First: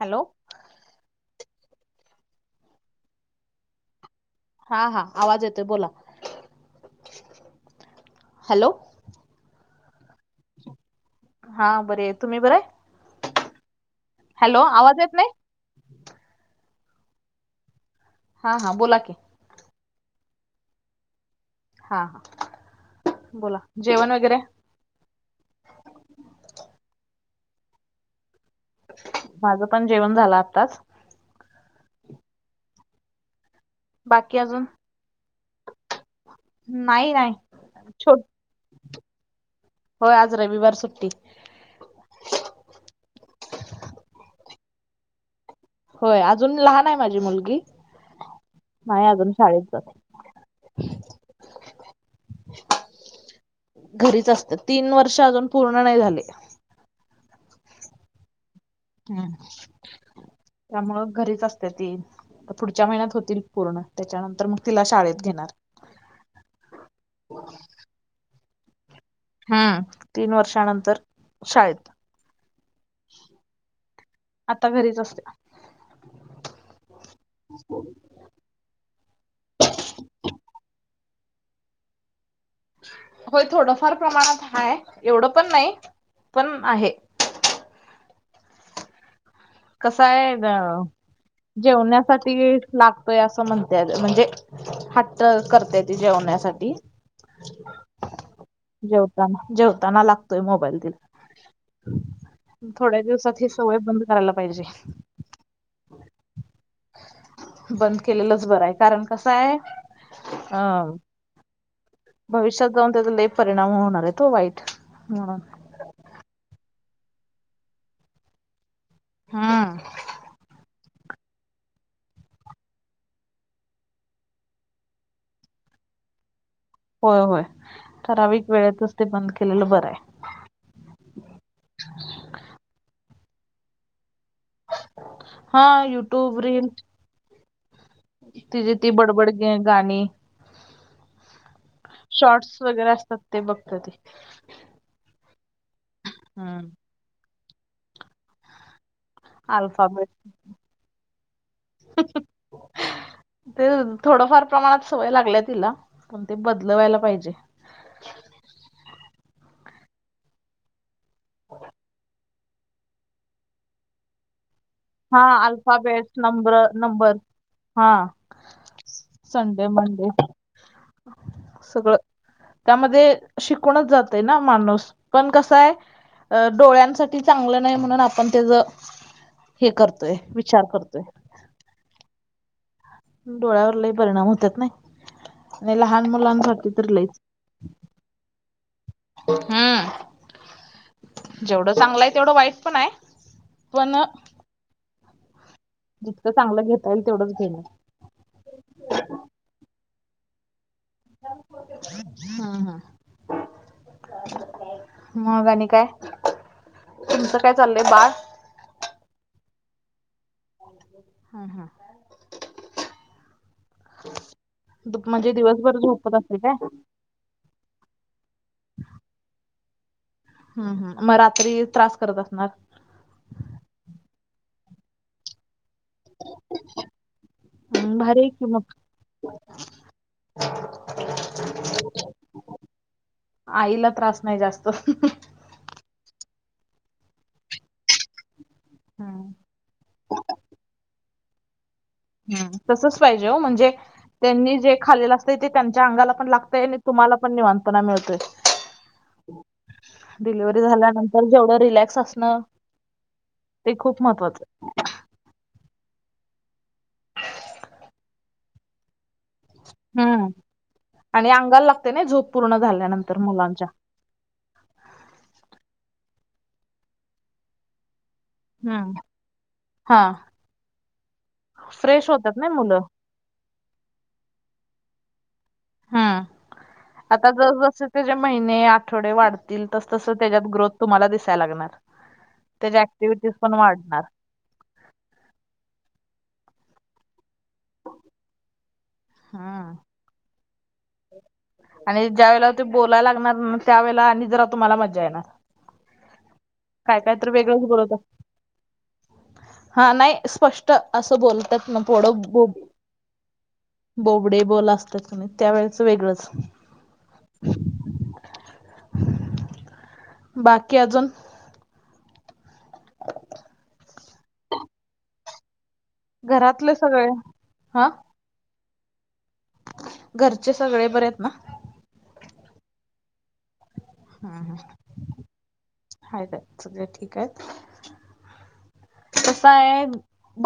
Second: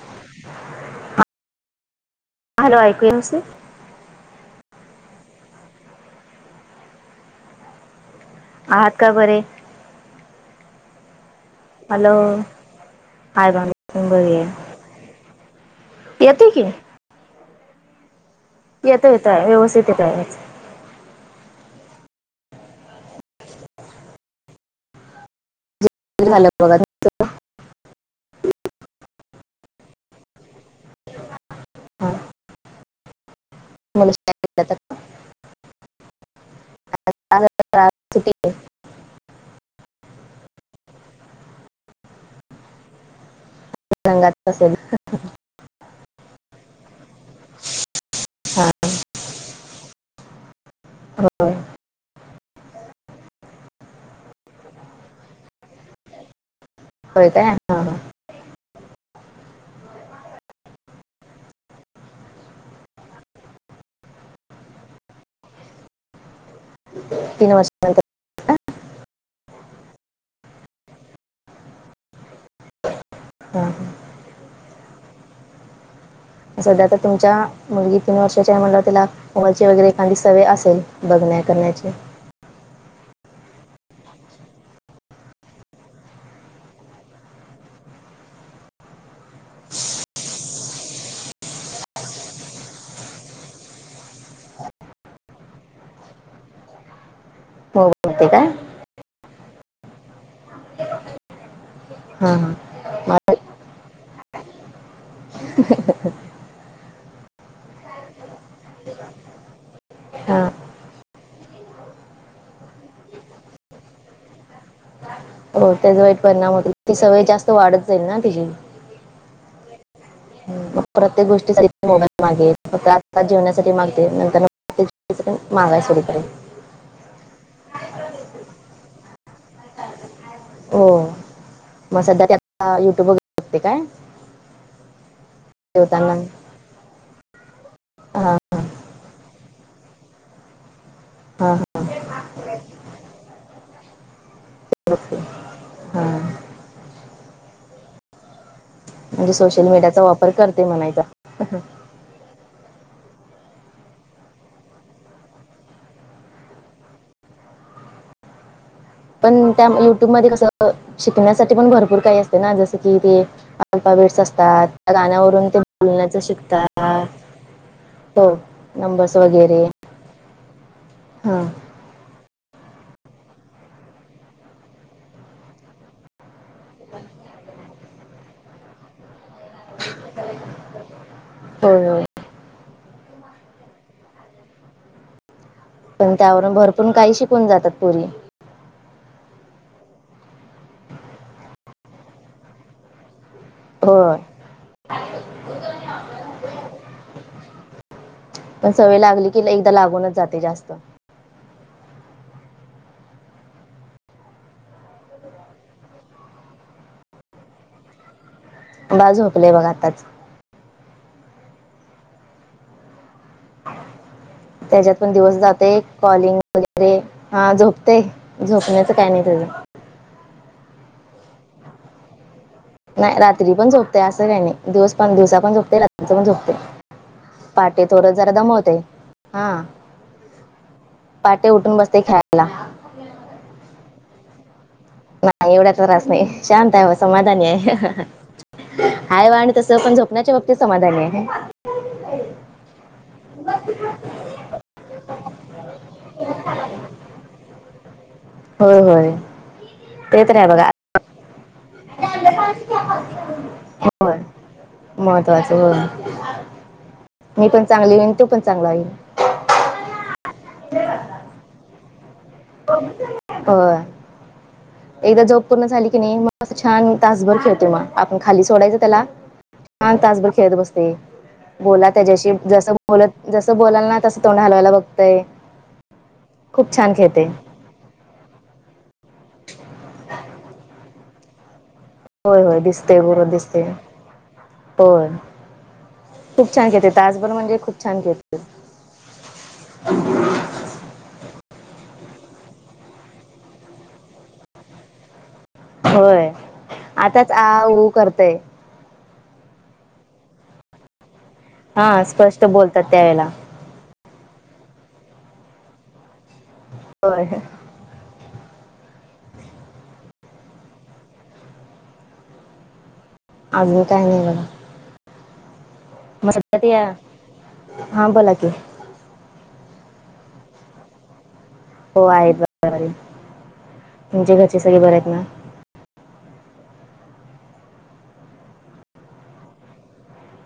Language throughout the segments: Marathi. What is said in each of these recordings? हॅलो ह हॅलो ऐकू येस हा हा आवाज येतोय बोला हॅलो आहात का बरे हा हॅलो बरे तुम्ही बरे हाय [unintelligible] हॅलो आवाज येत नाही येत की. हा हा बोला येत की येत व्यवस्थित येत आहे. हा ह बोला जेवण वगैरे? झाला बघा. माझं पण जेवण झालं आताच. हा बाकी अजून म [unintelligible] नाही नाही छोट होय आज रविवार सुट्टी. रंगा असेल. होय अजून लहान आहे माझी मुलगी नाही अजून शाळेत जात. होय घरीच असत तीन वर्ष अजून पूर्ण नाही झाले. होय का हा हा. हम् त्यामुळं घरीच असते ती. पुढच्या महिन्यात होतील पूर्ण त्याच्यानंतर मग तिला शाळेत घेणार. तीन वर्षंत हम्म तीन वर्षानंतर शाळेत. ह आता घरीच असणार. सध्या आता तुमच्या मुलगी तीन वर्षाच्या म्हंवर त्याला मोबाईलचे वगैरे एखादी सव असेल बघण्या करण्याचे. होय थोडंफार प्रमाणात हा एवढं पण नाही पण आहे. कसय ना जेवण्यासाठी लागतोय असं म्हणतेय म्हणजे. हट्ट करताय त जेवण्यासाठी होते काय? जेवताना जेवताना लागतोय मोबाईल. हम हम थोड्या दिवसात ह सोय बंद कराय लाग [inaudible] बंद केलेलंच बरं आहे कारण कस आहे हां अ भविष्यात जाऊन त्याचाले परिणाम होणार आहे तो वाईट म्हणून हो त्याचा वाईट परिणाम होतो ती सवय जास्त वाढत जाईल ना तीजी हम् मग प्रत्येक गोष्टीसाठी मोबाईल मागे फ आात जेवण्यासाठी मागते नंतर [unintelligible] होय होय ठराविक वेळेतच ते बंद केलेलं बरं आहे. हो मग सध्या त्या युट्यूब व शकते काय? हा जेवताना युट्यूब रील हा तिची ती बडबड ग गाणी. हा हा शॉर्टस वगैरे असतात ते बघत ते. बघते हा हम म्हणजे सोशल मीडियाचा वापर करते म्हणायचा. स [unintelligible] ते थोडफार प्रमाणात सवय लागल्या तिला पण ते बदलवायला पाहिजे. पण त्या युट्यूब मध्ये कसं शिकण्यासाठी पण भरपूर काही असत. ना जस कि ते अल्पा बेट्स असतात. हा गाण्यावरून ते अल्फाबेट बोलण्याच नंबर शिकता. नंबर हा हो नंबर्स वगैरे संडे मंडे हा. सगळं त्यामध्ये शिकूणच जातय ना माणूस हा पण कस हाय? अ डोळ्यांसाठी चांगलं नाही, म्हणून आपण तेच हे करतोय, विचार करतोय हो हो. डोळ्यावर लई परिणाम होत्यात नाही. आणि लहान पण त्यावरून मुलांसाठी तर भरपूर काही लईच शिकून जातात पुरी हम्म जेवढं चांगलं हाय, तेवढं वाईट पण हाय पण होय जितकं चांगलं घेता येईल तेवढच घेण पण सवय लागली की लई एकदा लागूनच जाते जास्त हा हा. मग आणि काय? तुमचं काय चाललंय बाळ बाळ झोपलय बघ आताच हा हा. त्याच्यात दुप- पण म्हणजे दिवस दिवसभर जातोय, झोपत असते कॉलिंग काय वगैरे हा झोपतय, झोपण्याचं काय नाही तेज? हा हा मग रात्री त्रास करत असणार नाही रात्री पण झोपतय असं काय नाही, दिवस पण दिवसा पण झोपतय रात्री पण झोपतय पहाटे हं, थोडं भारी आहे जरा की मग दमवतय हा. पहाटे उठून बसतय खेळाय. आईला त्रास नाही जास्त [unintelligible] नाही एवढा त्रास नाही, शांत हाय व समाधानी हाय. हाय हं, वा आणि तसं पण झोपण्याच्या बाबतीत समाधानी हाय. हम् तसच पाहिजे हो म्हणजे त्यांनी जे खालेलं असतंय, ते त्यांच्या अंगाला पण लागतय आणि तुम्हाला पण निवांतना मिळतोय. होय होय ते तर आहे डिलिव्हरी बघा झाल्यानं तर जेवढं रिलॅक्स असणं ते खूप महत्वाचं. महत्वाच होय, मी पण चांगली होईन तू पण चांगला होईन. हम्म हं आणि अंगाला लागतय नाई, झोप पूर्ण झाल्यानंतर मुलांच्या होय एकदा झोप पूर्ण झाली की नाई, मग छान तासभर खेळतोय, मग आपण खाली सोडायचं हं त्याला छान हा तासभर खेळत बसतय, बोला फ्रेश त्याच्याशी होतात ना जस मुलं बोलत जसं बोलाल ना तसं तोंड हलवायला बघतंय. हा खूप छान खेळते आता जस जस त्याचे महिने आठवडे, वाढतील तर तस तसं त्याच्यात ग्रोथ तुम्हाला दिसायला लागणार. होय होय त्याच्या दिसतेय बरं ऍक्टिव्हिटीज पण दिसतेय. वाढणार होय खूप छान खेळतय तासभर म्हणजे खूप छान खेळतय. हा. आणि ज्या वेळेला ते बोलायला लागणार त्यावेळेला आणि जरा तुम्हाला मज्जा येणार व्हय काय काय तर आताच आ वेगळंच ऊ बोलत करतय? हा नाही स्पष्ट असं बोलत्यात ना हा थोड स्पष्ट बोब बोलतात त्यावेळेला बोबडे बोल असत्यात तु त्यावेेळेचं वेगळंच. व्हय व्हय. बाकी अजून अगली काय नाही बघा. [inaudible] मस घरातले आता सगळे हा बोला की, घरचे सगळे बर आहेत ना होय आई जप्त करून हम ह हा सगळे ठीक आहेत. [inaudible] पप्पा आहेत.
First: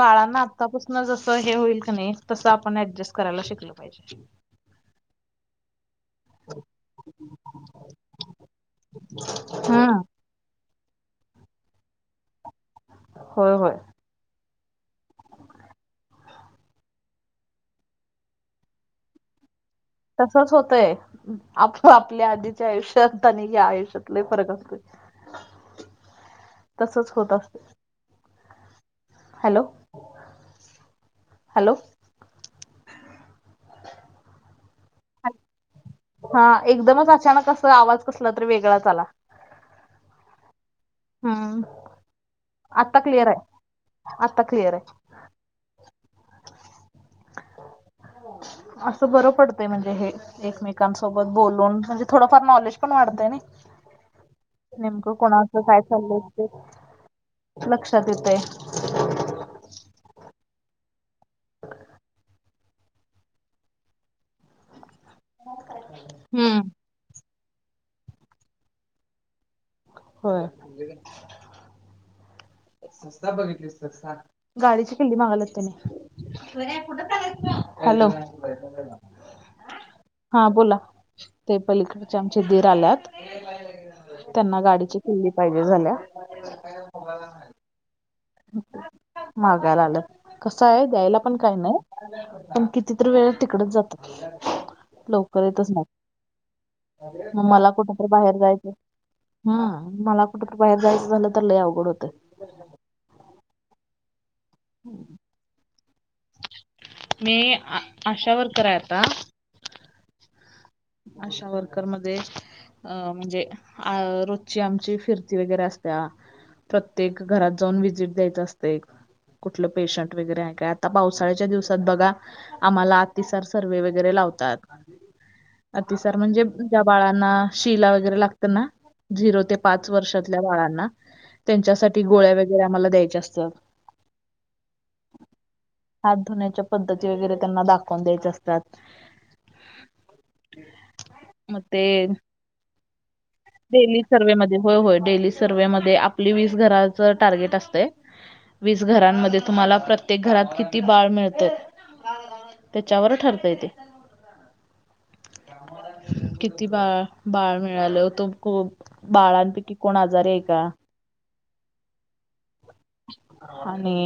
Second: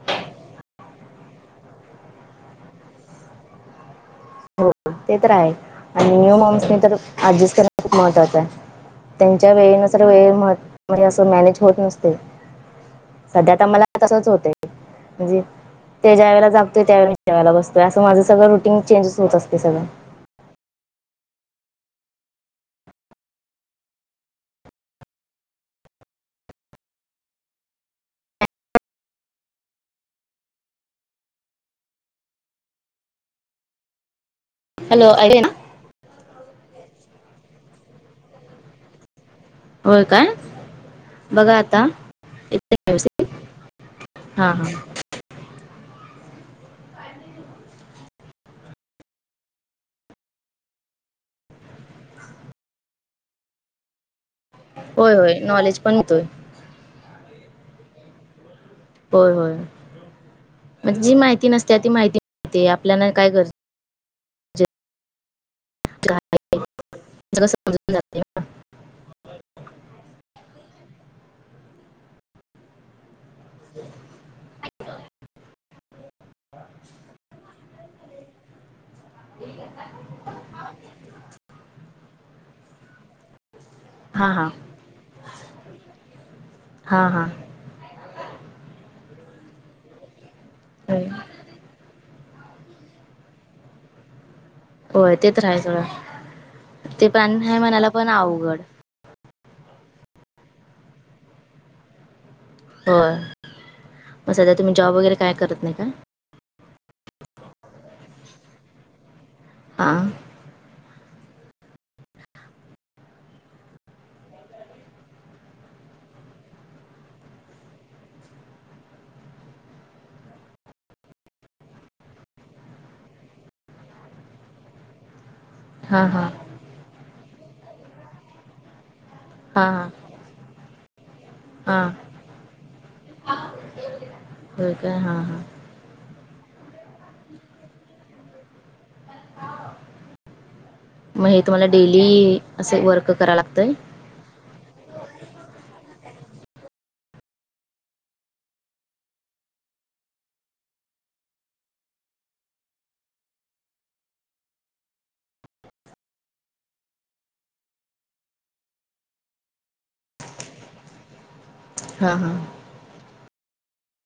बाळांना आतापासून जसं हे होईल क नाही तसं आपण ऍडजस्ट करायला शिकल पाहिजे हो ते तर रा आहे आणि न्यू मॉम्स मी तर अडजस्ट करण खूप महत्त्वाचं आहे त्यांच्या वेळेन हम्म तरर वेळ मह म्ह अस मॅनेज होत नसते सध्या होय तर होय मला तसच होत म्हणजे ते ज्या वळेला जगतोय त्यावेला ज्या वळेला बसतोय असं माझं सगळं रुटीन ंजेस होत असतं ते सगल तसच होतय आप आपल्या आधीच्या आयुष्यात आणि या आयुष्यातला फरक असतोय तसच होत असते हॅलो हॅलो हॅलो अरणा हा एकदमच अचानक अस आवाज कसला तरी वेगळाच आला हो काय बघा हम्म आता आता इव क्लिअर आहे आता हा हा क्लिअर आहे असं बरं पडतय म्हणजे हे एकमेकांसोबत बोलून म्हणजे थोडंफार नॉलेज पण वाढतंय ना ह नेमकं कोणा असं काय चाललं ते लक्षात येतय होय होय म्हणजे जी माहिती नसते ती माहिती आपल्याला काय गरजं हम्म स समजून जाते हो स बघितली गाडीची किल्ली मागाल होते मी कुठ हॅलो हा बोला ते पलीकडचे आमचे दीर आल्यात हां हां त्यांना गाडीची किल्ली पाहिजे झाल्या हा हा मागायला आलं कसं आहे होय द्यायला पण काही नाही पण कितीत वेळ तिकडच जात होय ते लवकर तर आहे येतच सोडा ते नाही पण म आहे मला म्हणायला कुठतरी पण बाहेर अवघड जायचं हम मला कुठुरी बाहेर जायचं झालं तर लय अवघड होतं हो म सध्या तुम्ही जॉब वगैरे काय करत नाही का मी आशा वर्कर आहे आता हां अशा वर्करमध्ये अं म्हणजे अ रोजची आमची फिरती वगैरे असत्या प्रत्येक घरात जाऊन व्हजिट द्यायचं असतं एक ुठलं पेशंट वगैरे आहे काय आता पावसाळ्याच्या दिवसात बघा आम्हाला अतिसार सर्वेहे वगैरे लावतात हां अतिसार हां म्हणजे ज्या बाळांना शिला वगैरे लागतं ना झिरो ते हां हां पाच वर्षात बाळांना हां त्यांच्यासाठी गोळ्या वगैरे आम्हाला द्यायच्या असतात हो काय हा हा हात धुण्याच्या पद्धती वगैरे त्यांना दाखवून द्यायचे असतात मग हे तुम्हाला डेली असे वर्क करा लागत डेली सर्व्हे मध्ये होय होय डेली सर्व्हे मध्ये आपली वीस घराच टार्गेट असते वीस घरांमध्ये तुम्हाला प्रत्येक घरात किती बाळ मिळत त्याच्यावर ठरतय ते किती बाळ बाळ मिळालं होतं खूप बाळांपैकी कोण आजार आहे का हा हा आणि.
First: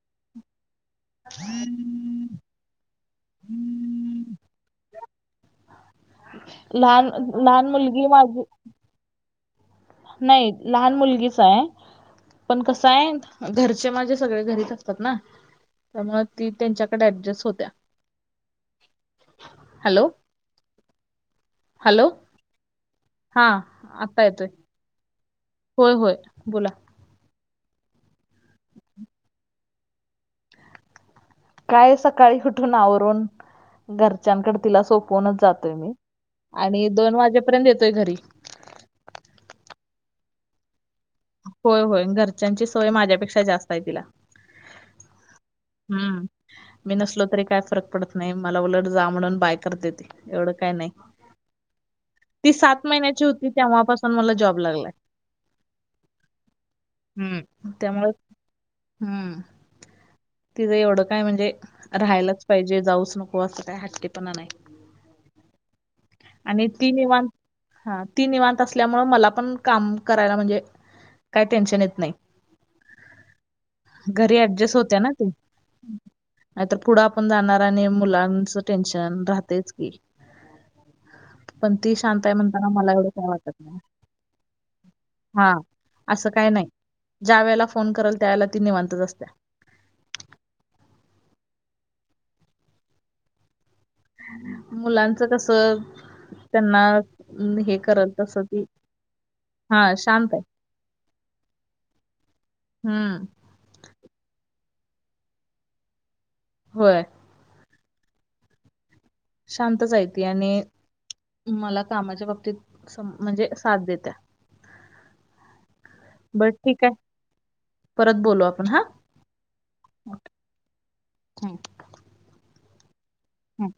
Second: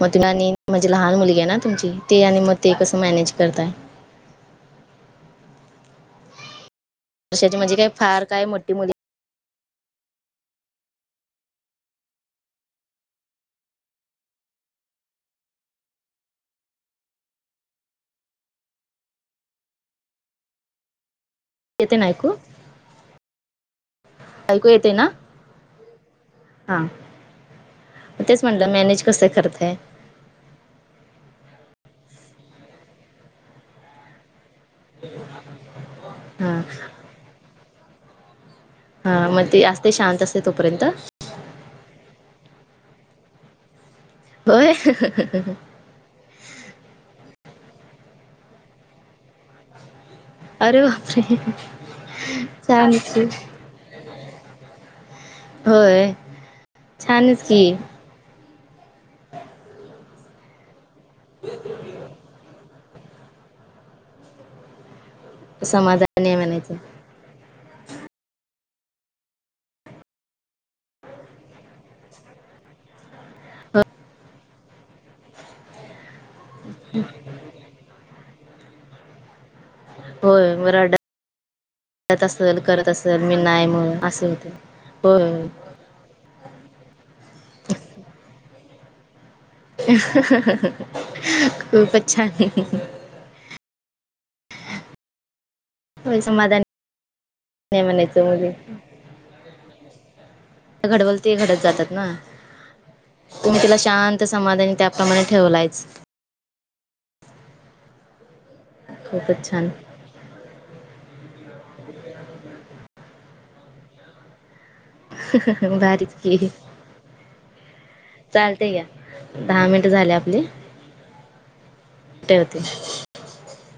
मग तिला आणि मजे लहान मुलगी आहे ना तुमची ते आणि मग ते कस मॅनेज करताय. लहान लहान मुलगी माझी. ती मुली. नाही लहान मुलगीच आहे. पण कसं आहे घरचे माझे सगळे घरीच असतात ना. त्यामुळे ती त्यांच्याकडे ऍडजस्ट होत्या हॅलो. येते ना हॅलो ऐकू. हा आता येतय. ऐकू येते ना. होय होय बोला. म तेच म्हटलं मॅनेज कसं करतय. काय सकाळी उठून आवरून. घरच्यांकडे तिला सोपवूनच जातोय मी हां आणि दोन वाजेपर्यंत येतोय घरी. हा मग ते असते शांत असते तोपर्यंत. होय होय घरच्यांची सोय माझ्यापेक्षा जास्त आहे तिला. होय ह ह ह ह ह. हम्म मी नसलो तरी काय फरक पडत नाही मला उलट जा म्हणून बाय करते ती. एवढं काय अरे नाही बापरे. ती सात छानच की महिन्याची होती तेव्हापासून मला जॉब लागलाय. होय. छानच हम्म की त्यामुळे हम्म. तिज एवढं काय म्हणजे राहायलाच पाहिजे जाऊच नको असं काय हट्टेपणा नाही. ह [inaudible] आणि ती निवांत. हा ती निवांत असल्यामु मला पण काम करायला म्हणजे. काय टेन्शन येत नाही हो घरी अऍडजस्ट होत्या ना ती. नाहीतर पुढं आपण जाणार आणि मुलांच टेन्शन राहतेच. की होय रड पण ती त शांत आहे असल म्हणताना करत मला एवढं असेल काय मी वाटत नाही म्हणून असे होते हो. हा असं काही नाही ज्या वेळेला फोन करल त्यावेेळेला ती निवांतच असत. खूप छान. मुलांचं कस. होय समाधान त्यांना हे नाही करल म्हणायचं तसं मुली ती. हा शांत आहे घडवल ते घडत जातात ना हम्म. तुम्ही तिला शांत समाधानी त्याप्रमाणे ठेवलायच. होय. खूपच छान शांतच हाय ती आणि मला कामाच्या बाबतीत सं म्हणजे साथ देत्या. भारीच की. बरं ठीक आहे परत बोलू आपण चालते हा घ्या दहा मिनट झाले आपली. हम्म, ठेवते. हम्म.